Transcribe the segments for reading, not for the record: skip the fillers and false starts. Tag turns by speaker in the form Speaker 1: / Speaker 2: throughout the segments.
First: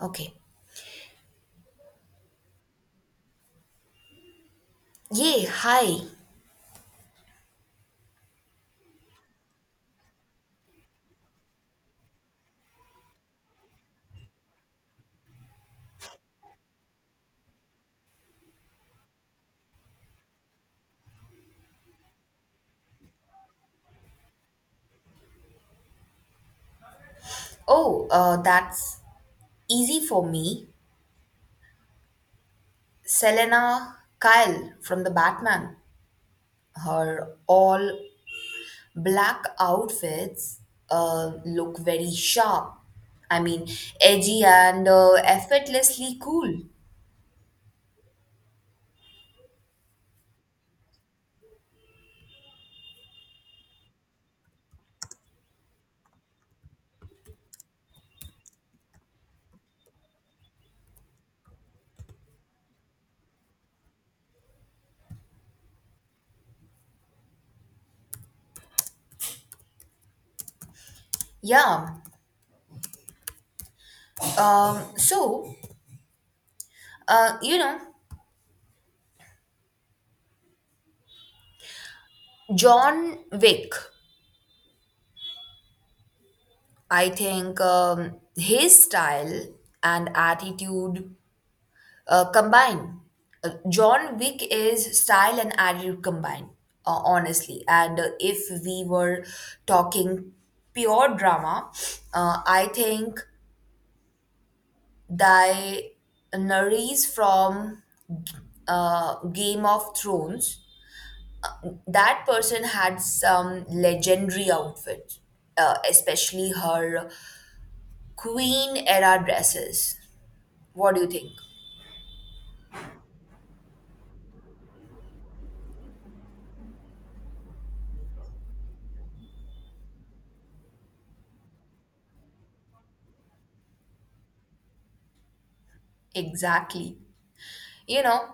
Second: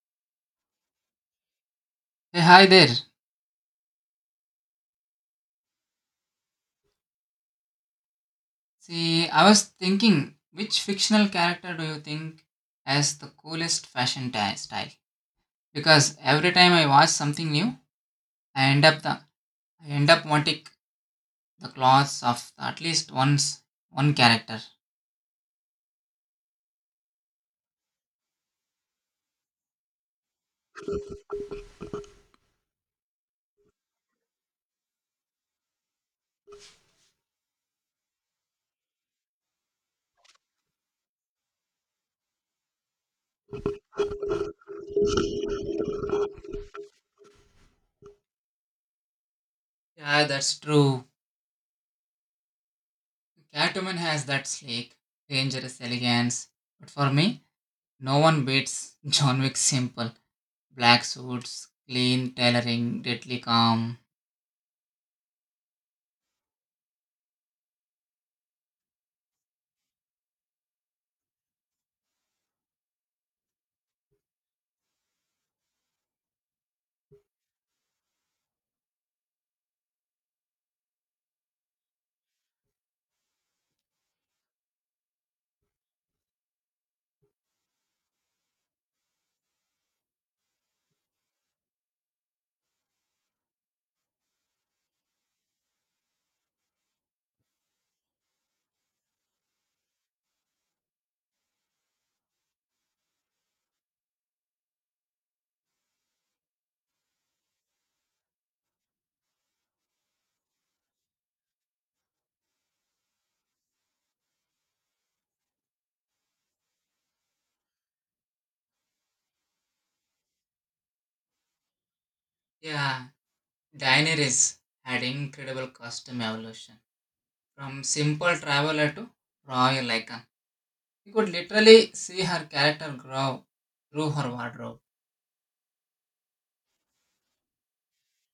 Speaker 1: Okay.
Speaker 2: Hey, hi there.
Speaker 1: Yay, hi.
Speaker 2: See, I was thinking, which fictional character do you think has the coolest fashion style? Because every time I watch something new, I end up the I end up wanting the clothes of at least once one character.
Speaker 1: Oh, that's easy for me. Selena Kyle from the Batman. Her all black outfits look very sharp. I mean, edgy and effortlessly cool.
Speaker 2: Yeah, that's true. Catwoman has that sleek, dangerous elegance, but for me, no one beats John Wick's simple black suits, clean tailoring, deadly calm.
Speaker 1: Yeah. Um, so, uh, you know, John Wick, I think his style and attitude combine. John Wick is style and attitude combined, honestly. And if we were talking pure drama, I think thy Nerys from Game of Thrones, that person had some legendary outfits, especially her queen era dresses. What do you think?
Speaker 2: Yeah, Daineries had incredible custom evolution from simple traveler to royal icon. You could literally see her character grow through her wardrobe.
Speaker 1: Exactly. You know,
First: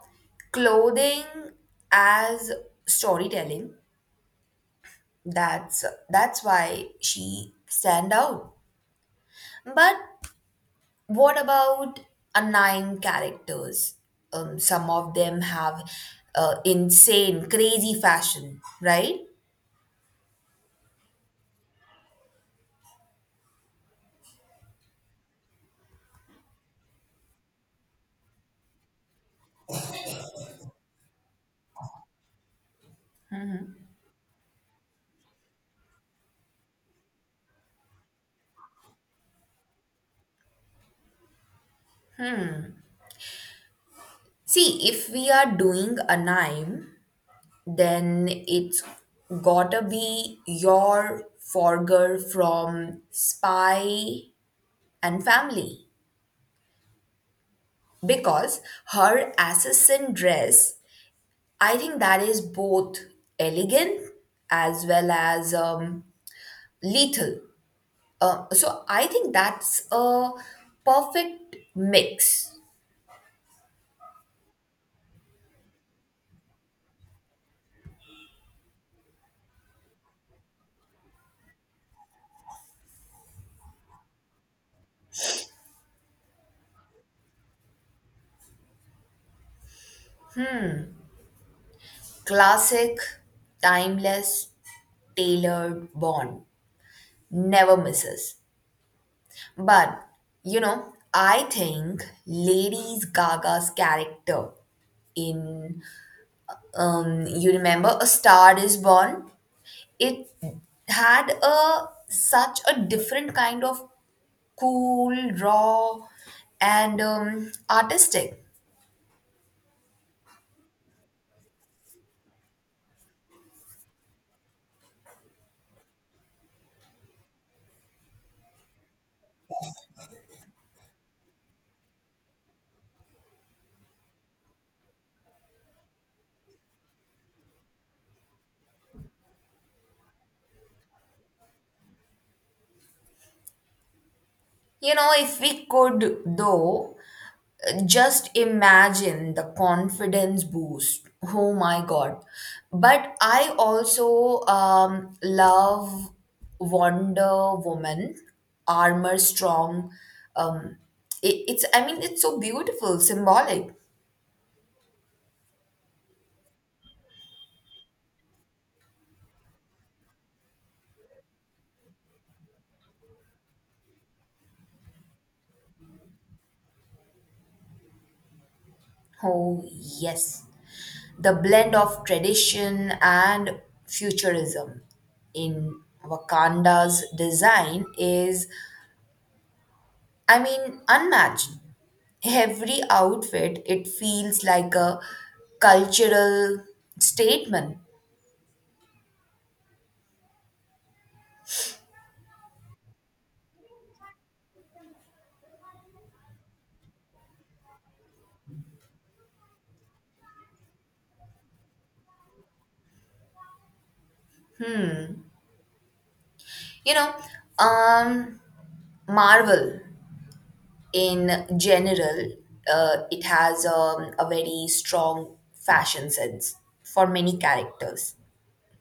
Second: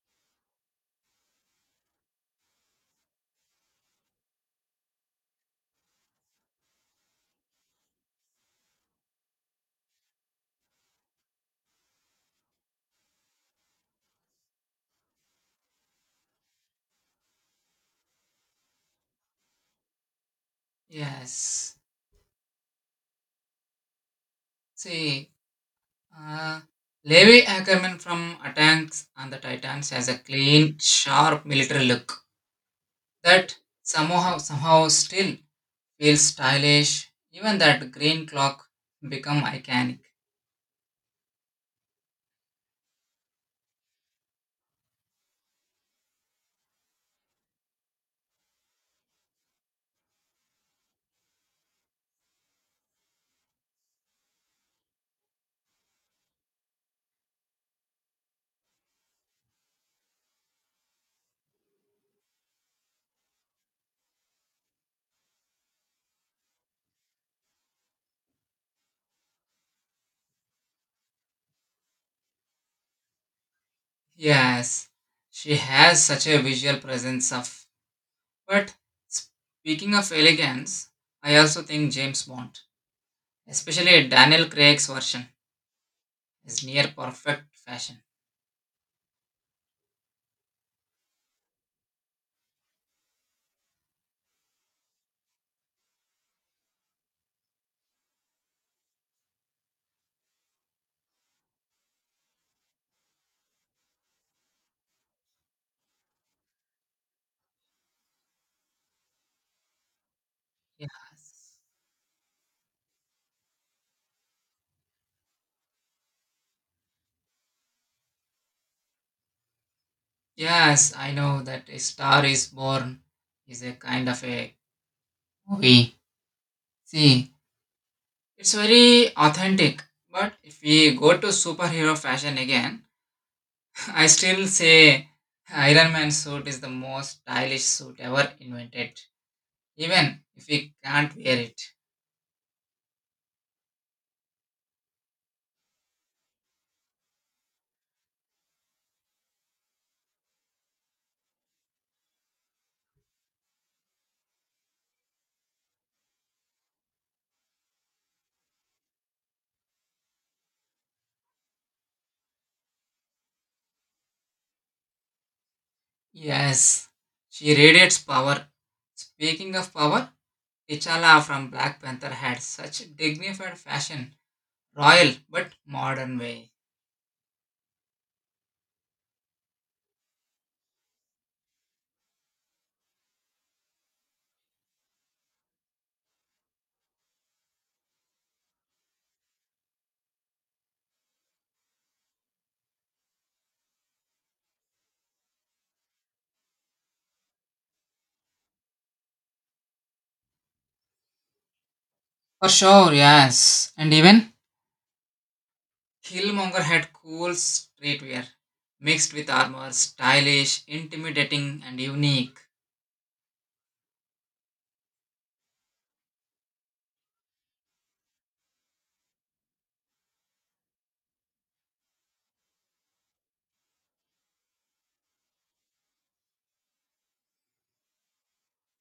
Speaker 1: clothing as storytelling, that's that's why she stand out. But what about a nine characters? Some of them have insane crazy fashion, right?
Speaker 2: Yes. See, uh, Levi Ackerman from Attacks on the Titans has a clean, sharp military look that somehow still feels stylish. Even that green clock become iconic.
Speaker 1: See, if we are doing a nine, then it's gotta be your forger from spy and family, because her assassin dress, I think that is both elegant as well as lethal. So I think that's a perfect mix.
Speaker 2: Yes, she has such a visual presence of. But speaking of elegance, I also think James Bond, especially Daniel Craig's version, is near perfect fashion.
Speaker 1: Classic, timeless, tailored bond never misses. But you know, I think Lady gaga's character in, you remember, a star is born, it had
Speaker 2: Yes.
Speaker 1: a such a different kind of cool, raw, and artistic.
Speaker 2: Yes, I know that A Star is Born is a kind of a movie. See, it's very authentic. But if we go to superhero fashion again, I still say Iron Man suit is the most stylish suit ever invented, even if we can't wear it.
Speaker 1: You know, if we could though, just imagine the confidence boost. Oh my god. But I also love wonder woman, armor strong, um, it, it's I mean it's so beautiful symbolic.
Speaker 2: Yes, she radiates power. Speaking of power, T'Challa from Black Panther had such a dignified fashion, royal but modern way.
Speaker 1: Oh yes, the blend of tradition and futurism in Wakanda's design is, I mean, unmatched. Every outfit, it feels like a cultural statement.
Speaker 2: For sure, yes. And even Killmonger had cool streetwear, mixed with armor, stylish, intimidating, and unique.
Speaker 1: You know, um, Marvel in general, it has a very strong fashion sense for many characters,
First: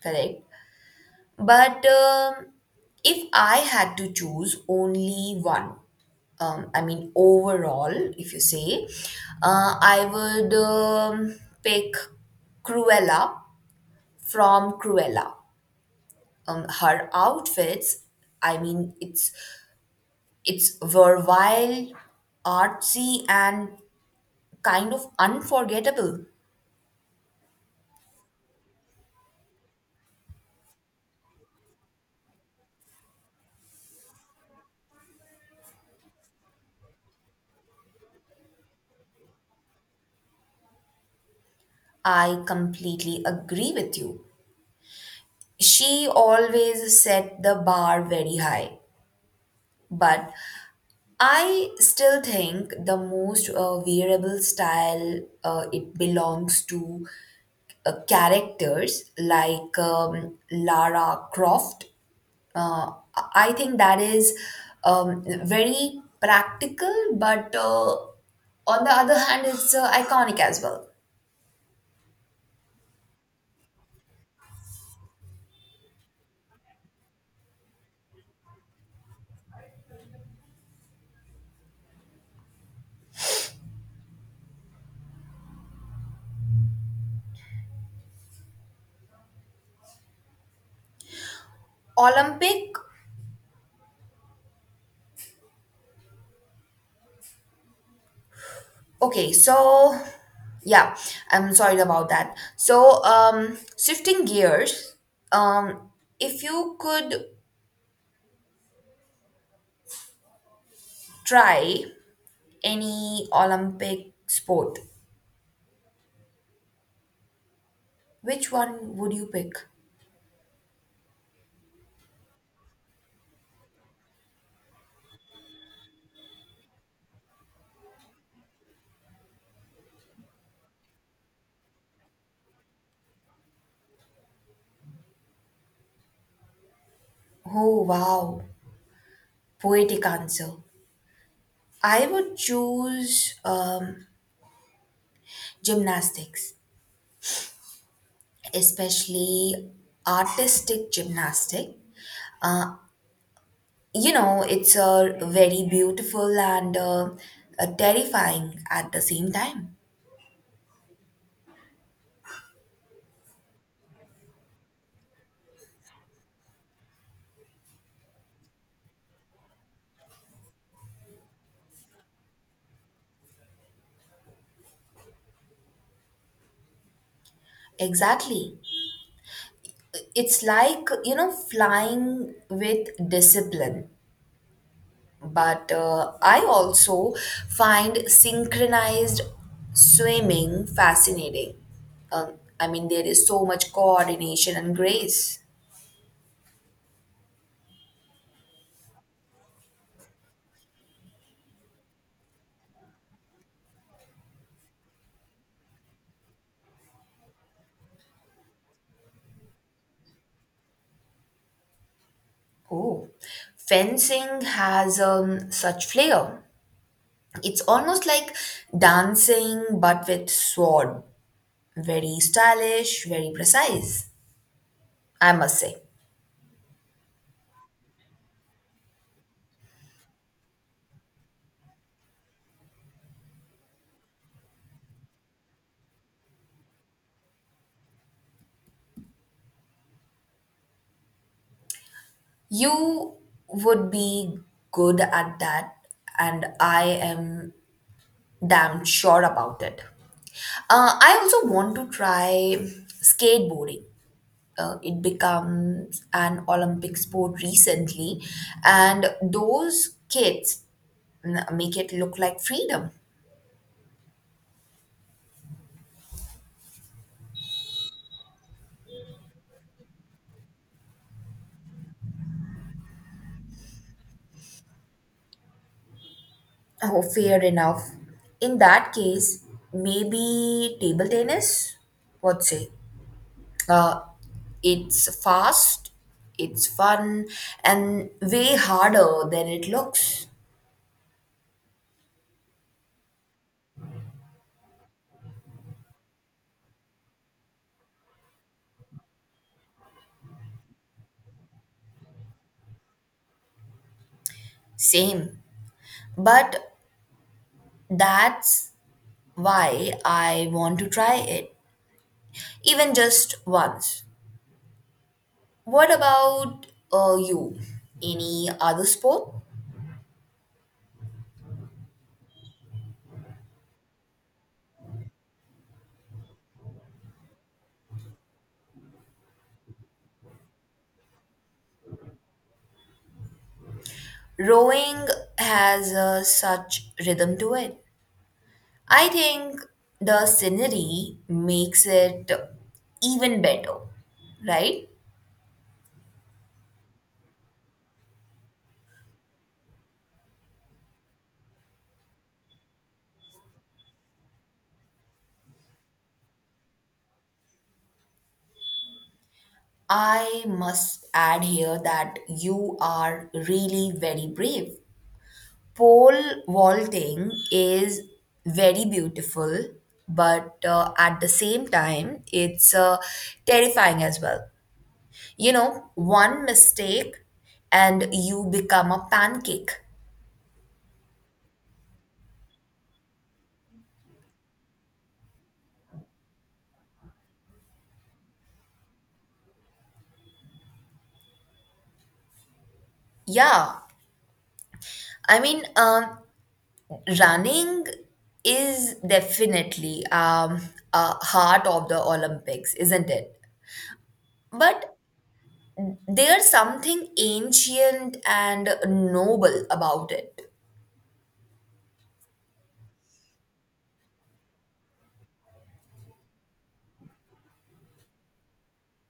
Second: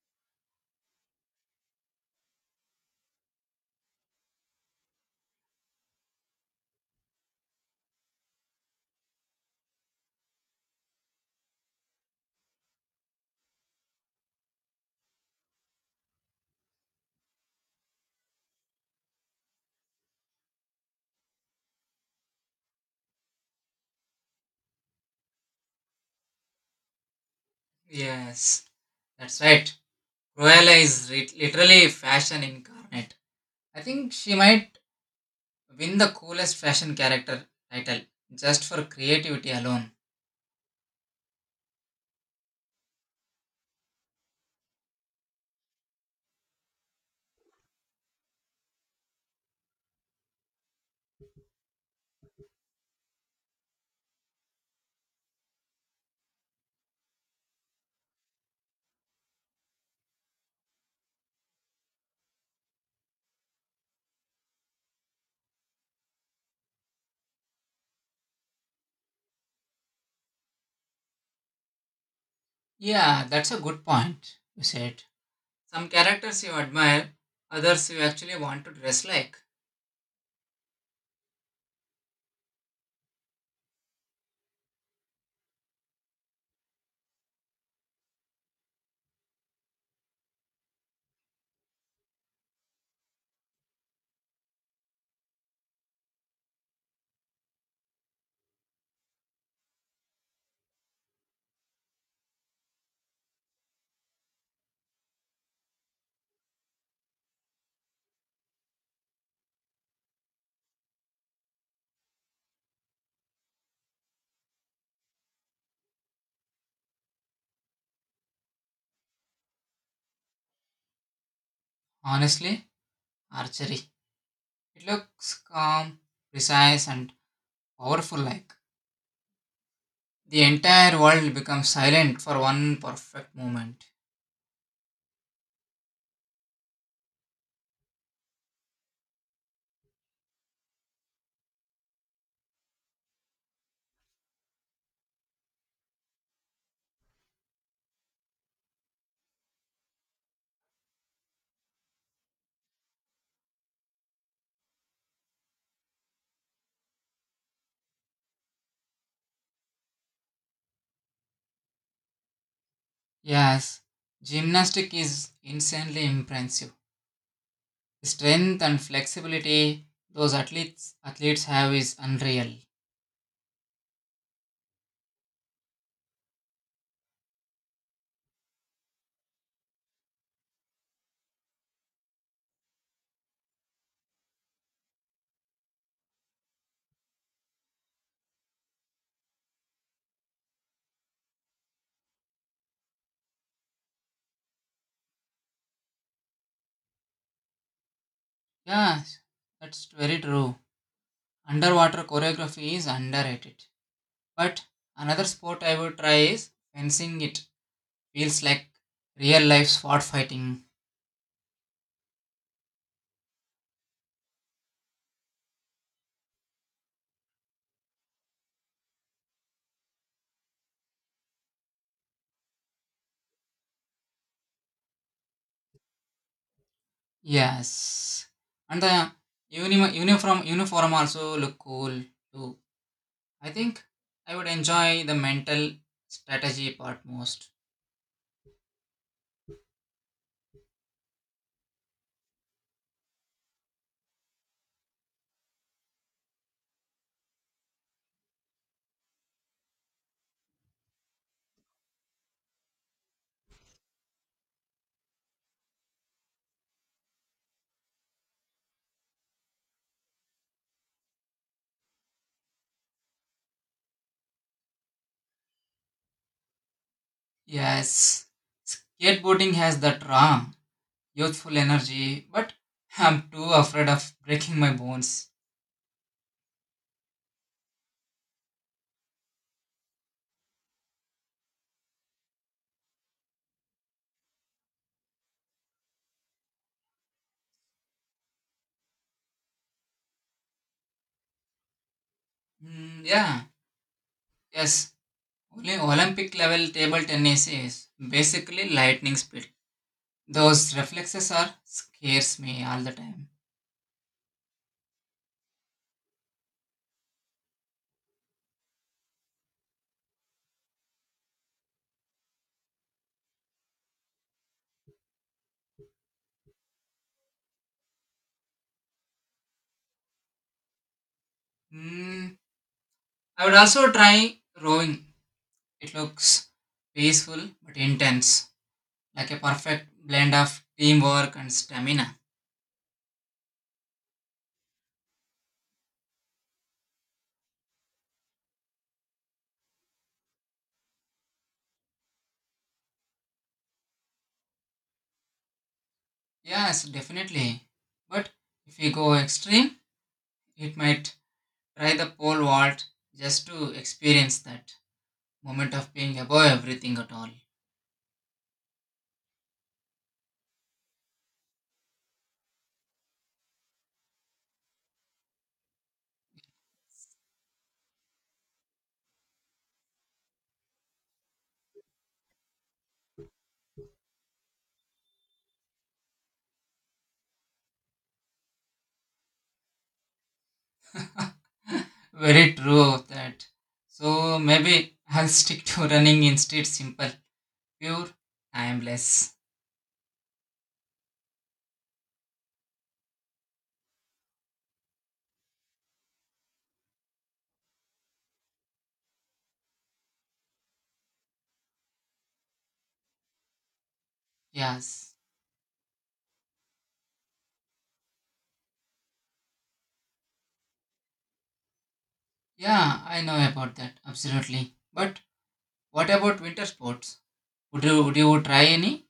Speaker 1: correct? But if I had to choose only one, I mean, overall, if you say, I would pick Cruella from Cruella. Her outfits, I mean, it's versatile, artsy, and kind of unforgettable.
Speaker 2: Yes, that's right. Cruella is literally fashion incarnate. I think she might win the coolest fashion character title just for creativity alone.
Speaker 1: I completely agree with you. She always set the bar very high, but I still think the most wearable style it belongs to characters like Lara Croft. I think that is very practical, but on the other hand, it's iconic as well.
Speaker 2: Yeah, that's a good point you said. Some characters you admire, others you actually want to dress like.
Speaker 1: Olympic. Okay, so yeah, I'm sorry about that. Shifting gears, um, if you could try. Any Olympic sport, which one would you pick?
Speaker 2: Honestly, archery. It looks calm, precise, and powerful like. The entire world becomes silent for one perfect moment.
Speaker 1: Oh, wow. Poetic answer. I would choose gymnastics, especially artistic gymnastic. Uh, you know, it's a very beautiful and terrifying at the same time.
Speaker 2: Yes, gymnastic is insanely impressive. The strength and flexibility those athletes have is unreal.
Speaker 1: Exactly. It's like, you know, flying with discipline. But I also find synchronized swimming fascinating. Um, I mean, there is so much coordination and grace.
Speaker 2: Yes, that's very true. Underwater choreography is underrated. But another sport I would try is fencing. It feels like real life spot fighting.
Speaker 1: Oh, fencing has such flair. It's almost like dancing, but with sword. Very stylish, very precise, I must say.
Speaker 2: Yes, and the uniform also look cool too. I think I would enjoy the mental strategy part most.
Speaker 1: You would be good at that, and I am damn sure about it. I also want to try skateboarding. It becomes an Olympic sport recently, and those kids make it look like freedom.
Speaker 2: Yes, skateboarding has that raw, youthful energy, but I'm too afraid of breaking my bones.
Speaker 1: Oh, fair enough. In that case, maybe table tennis? What say? Uh, it's fast, it's fun, and way harder than it looks.
Speaker 2: Mm, yeah, yes. Only Olympic level table tennis is basically lightning speed. Those reflexes are scares me all the time.
Speaker 1: Same. But that's why I want to try it, even just once. What about you? Any other sport?
Speaker 2: Mm, I would also try rowing. It looks peaceful but intense, like a perfect blend of teamwork and stamina.
Speaker 1: Rowing has such rhythm to it. I think the scenery makes it even better, right?
Speaker 2: Yes, definitely. But if we go extreme, it might try the pole vault just to experience that moment of being above everything at all.
Speaker 1: I must add here that you are really very brave. Pole vaulting is very beautiful, but at the same time, it's terrifying as well. You know, one mistake and you become a pancake.
Speaker 2: Very true of that. So maybe I'll stick to running instead simple, pure, timeless.
Speaker 1: Yeah. I mean, running is definitely a heart of the Olympics, isn't it? But
Speaker 2: Yes.
Speaker 1: there's something ancient and noble about it.
Speaker 2: Yeah, I know about that, absolutely. But what about winter sports? Would you try any?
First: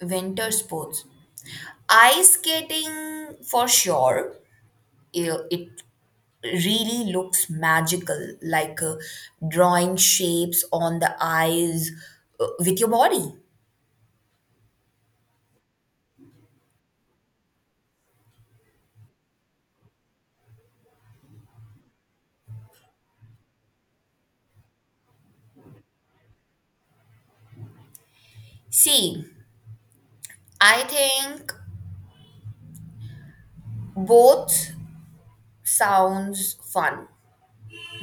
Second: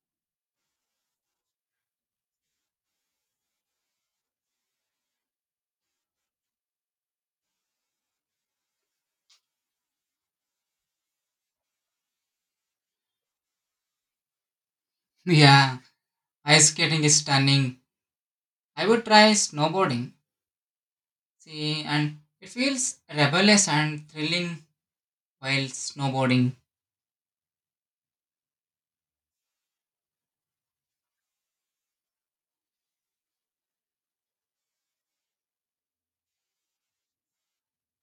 Speaker 1: Winter sports. Ice skating for sure. It really looks magical, like drawing shapes on the ice with your body.
Speaker 2: Yeah, ice skating is stunning. I would try snowboarding. See, and it feels rebellious and thrilling while snowboarding.
Speaker 1: See, I think both sounds fun,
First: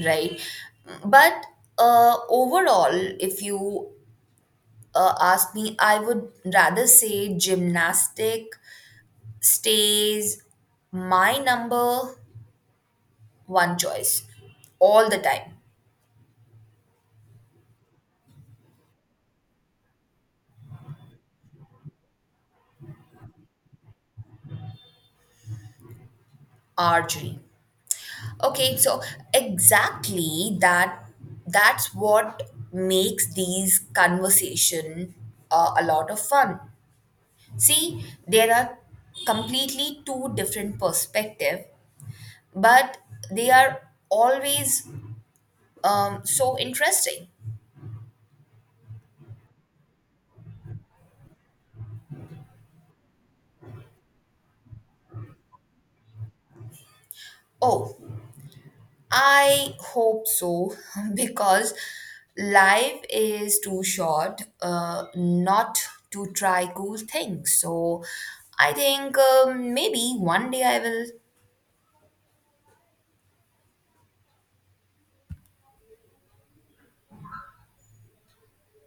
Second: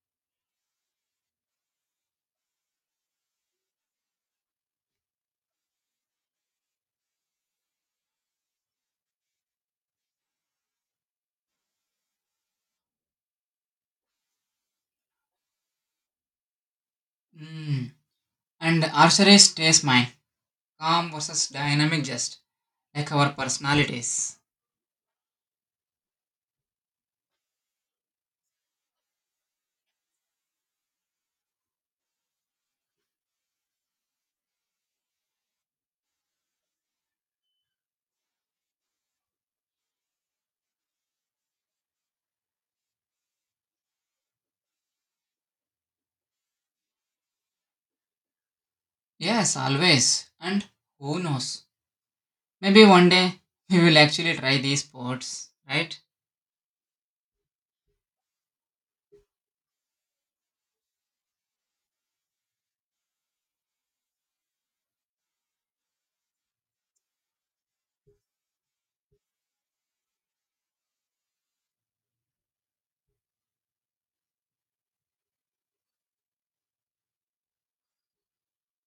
Speaker 1: right? But overall, if you ask me, I would rather say gymnastic stays my number one choice all the time.
Speaker 2: Mm. And archery stays mine. Calm versus dynamic, just like our personalities.
Speaker 1: Archery, okay, so exactly that, that's what makes these conversation a lot of fun. See, there are completely two different perspective, but they are always so interesting.
Speaker 2: Yes, always. And who knows? Maybe one day we will actually try these sports, right?
Speaker 1: Oh, I hope so because life is too short not to try cool things. So I think maybe one day I will.